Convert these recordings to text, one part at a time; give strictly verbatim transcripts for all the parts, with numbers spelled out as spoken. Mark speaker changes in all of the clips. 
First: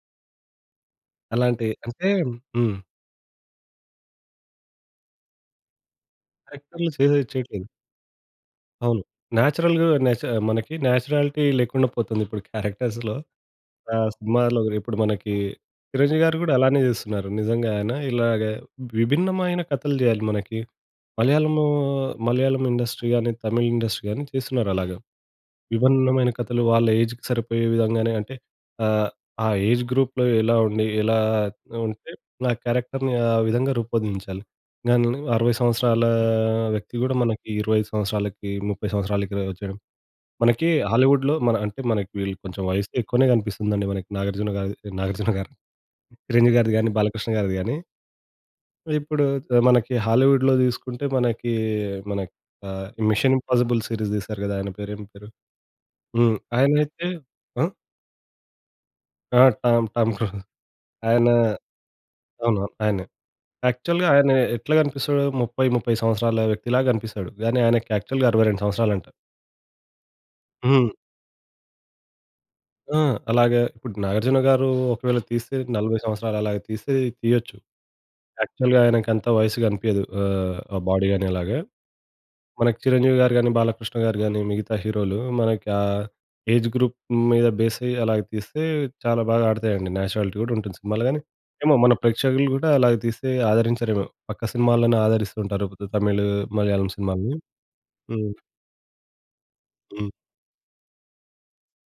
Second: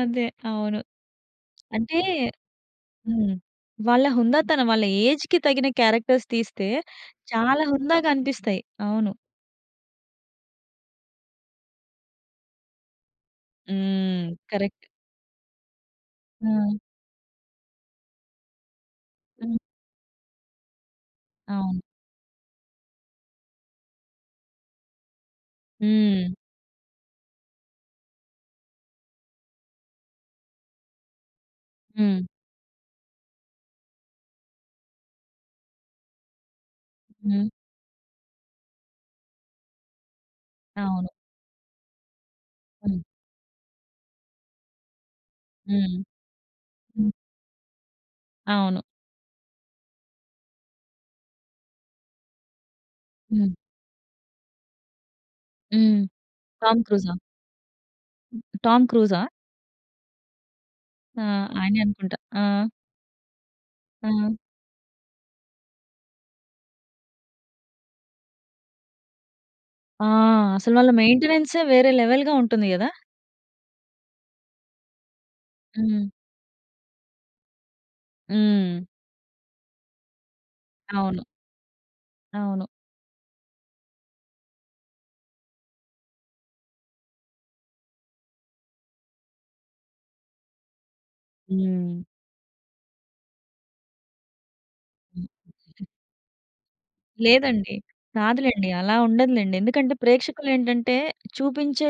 Speaker 1: అదే! అవును.
Speaker 2: అలాంటి
Speaker 1: అంటే
Speaker 2: అంటే హ్మ్.
Speaker 1: హ్మ్. వాళ్ళ హుందాతనం వాళ్ళ ఏజ్‌కి తగిన క్యారెక్టర్స్ తీస్తే
Speaker 2: క్యారెక్టర్లు చేదయి
Speaker 1: చాలా
Speaker 2: చేయట్లేదు.
Speaker 1: హుందాగనిపిస్తాయి.
Speaker 2: అవును.
Speaker 1: అవును.
Speaker 2: నేచురల్‌‌గ నేచ మనకి నేచురాలిటీ లేకుండా పోతుంది ఇప్పుడు క్యారెక్టర్స్‌లో. ఆహ్
Speaker 1: హ్మ్.
Speaker 2: సినిమాల్లో
Speaker 1: కరెక్ట్.
Speaker 2: ఇప్పుడు మనకి చిరంజీవి గారు గూడా
Speaker 1: ఆ!
Speaker 2: అలానే చేస్తున్నారు. నిజంగాయన ఇలాగ
Speaker 1: హ్మ్.
Speaker 2: విభిన్నమైన కథలు జేయాలి మనకి. మలయాళం,
Speaker 1: అవును.
Speaker 2: మలయాళం ఇండస్ట్రీ గాని, తమిళ్ ఇండస్ట్రీ గాని తిస్తున్నారలాగా. విభిన్నమైన
Speaker 1: హ్మ్.
Speaker 2: కథలు వాళ్ళ ఏజ్‌కి సరిపోయే విధంగానే అంటే ఆహ్, ఆ ఏజ్ గ్రూప్‌లో ఎలా ఉండి ఎలా ఉంటే
Speaker 1: హ్మ్.
Speaker 2: నా క్యారెక్టర్‌ని ఆ విధంగా రూపొందించాలి. గనునాయి అరవై సంవత్సరాల వ్యక్తి గూడా
Speaker 1: హ్మ్.
Speaker 2: మనకి ఇరవై ఐదు సంవత్సరాలకి, ముప్పై సంవత్సరాలకిల వచ్చేయడం. మనకి
Speaker 1: అవును.
Speaker 2: హాలీవుడ్‌లో మన అంటే మనకి వీళ్ళు కొంచెం వయస్సు
Speaker 1: హ్మ్.
Speaker 2: ఎక్కువనే గనిపిస్తుందండి. మనకి నాగార్జున గారు నాగార్జున గారు
Speaker 1: హ్మ్.
Speaker 2: 'చిరంజీవి' గారిది గానీ
Speaker 1: హ్మ్.
Speaker 2: 'బాలకృష్ణ' గారిది గాని.
Speaker 1: అవును.
Speaker 2: ఇప్పుడు త మనకి హాలీవుడ్‌లో దిసుకుంటే మనకి మన ఆహ్, 'మిషన్
Speaker 1: హ్మ్.
Speaker 2: ఇంపాసిబుల్' సీరీస్ దీసారు గదా! ఆయన పేరు ఏం పేరు?
Speaker 1: హ్మ్.
Speaker 2: హ్మ్.
Speaker 1: టామ్
Speaker 2: ఆయనయితే
Speaker 1: క్రూజా!
Speaker 2: ఆ?
Speaker 1: హ్మ్. 'టామ్ క్రూజా'?
Speaker 2: ఆ! టామ్ టామ్ క్రూజ్
Speaker 1: ఆ!
Speaker 2: ఆయన
Speaker 1: ఆయనే అనుకుంటా. ఆ!
Speaker 2: అవునవును ఆయనే. యాక్చువల్‌గా
Speaker 1: ఆ!
Speaker 2: ఆయన ఎట్లా గనిపిస్తాడు ముప్పై, ముప్పై సంవత్సరాల వ్యక్తిలా గనిపిస్తాడు. గానీ ఆయనకి యాక్చువల్‌గా అరవై రెండు సంవత్సరాలంట.
Speaker 1: ఆ! అసలు వాళ్ళ
Speaker 2: హ్మ్.
Speaker 1: మెయింటెనెన్సే వేరే లెవెల్‌గా ఉంటుంది గదా!
Speaker 2: ఆ! అలాగా ఇప్పుడు 'నాగార్జున గారు' ఒకవేళ తీస్తే నలబై
Speaker 1: హ్మ్.
Speaker 2: సంవత్సరాలు అలాగా తీస్తే తీయొచ్చు. యాక్చువల్‌గా
Speaker 1: హ్మ్.
Speaker 2: ఆయనకంత వయస్సు కనిపియదు ఆహ్, ఆ బాడీ
Speaker 1: అవును.
Speaker 2: గానలాగా.
Speaker 1: అవును.
Speaker 2: మనకి 'చిరంజీవి గారు' గాని, 'బాలకృష్ణ గారు' గాని మిగతా హీరోలు మనకి ఆ ఏజ్ గ్రూప్ మీద బెసయ్యి అలాగా తీస్తే చాలా బాగా ఆడతాయండి. నేచురాలిటీ గూడుంటుంది సినిమాలు గానీ, ఏమో మన
Speaker 1: హ్మ్.
Speaker 2: ప్రేక్షకులు గూడా అలాగ తీస్తే ఆదరించరేమో పక్క సినిమాలనే ఆదరిస్తుంటారు. తమిళ్, మలయాళం సినిమాలుని.
Speaker 1: లేదండి.
Speaker 2: హ్మ్.
Speaker 1: కాదులేండి. అలా ఉండదులేండి. ఎందుకంటే
Speaker 2: హ్మ్.
Speaker 1: ప్రేక్షకులేంటంటే చూపించే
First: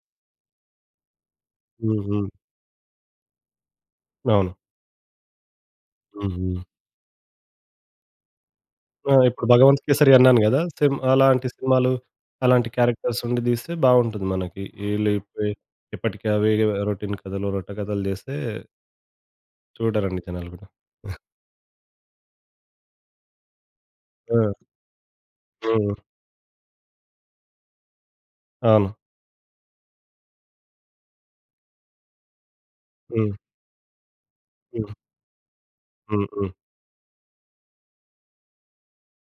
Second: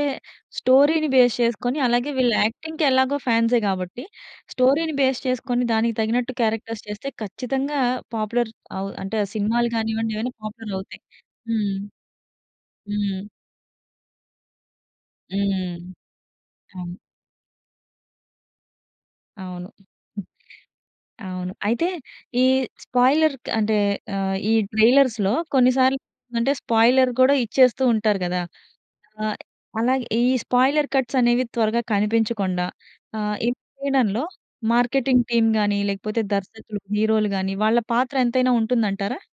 Speaker 1: స్టోరీని బేస్ చేసుకొని అలాగే
Speaker 2: హుహు.
Speaker 1: వీళ్ళు యాక్టింగ్‌కి ఎలాగో ఫాన్సే గాబట్టి
Speaker 2: అవును.
Speaker 1: స్టోరీ‌ని బేస్ చేసుకొని దానికి తగినట్టు
Speaker 2: హుహు.
Speaker 1: క్యారెక్టర్స్ చేస్తే ఖచ్చితంగా పాపులర్ అవు
Speaker 2: ఆ!
Speaker 1: అంటే ఆ
Speaker 2: ఇప్పుడు
Speaker 1: సినిమాలు
Speaker 2: 'భగవంత్ కేసరి'
Speaker 1: గానివ్వండి ఏవైనా
Speaker 2: అన్నాను గదా! సేమ్
Speaker 1: పాపులరవుతాయి.
Speaker 2: అలాంటి
Speaker 1: హ్మ్.
Speaker 2: సినిమాలు అలాంటి క్యారెక్టర్స్
Speaker 1: హ్మ్.
Speaker 2: ఉండి దీస్తే బాగుంటుంది మనకి. ఇళ్ళపే
Speaker 1: హ్మ్.
Speaker 2: ఎప్పటికి అవే కథ
Speaker 1: అవును.
Speaker 2: రోటీన్ కథలు, రొట్టె కథలు జేస్తే
Speaker 1: అవును.
Speaker 2: చూడరండి జనాలు గూడా.
Speaker 1: అవును. అయితే ఈ స్పాయిలర్‌‌కు అంటే
Speaker 2: ఆ!
Speaker 1: ఆహ్, ఈ ట్రైలర్స్‌లో
Speaker 2: ఆ!
Speaker 1: కొన్నిసార్లు అంటే స్పాయిలర్ కూడా ఇచ్చేస్తూ ఉంటారు కదా!
Speaker 2: అవును.
Speaker 1: ఆహ్, అలాగే ఈ స్పాయిలర్ కట్స్ అనేవి త్వరగా కనిపించకుండా
Speaker 2: హ్మ్.
Speaker 1: ఆహ్, ఇవి చేయడంలో
Speaker 2: హ్మ్.
Speaker 1: మార్కెటింగ్ టీమ్ గాని లేకపోతే
Speaker 2: హుహు.
Speaker 1: దర్శకులు, హీరోలు గాని వాళ్ళ పాత్ర ఎంతైనా ఉంటుందంటారా?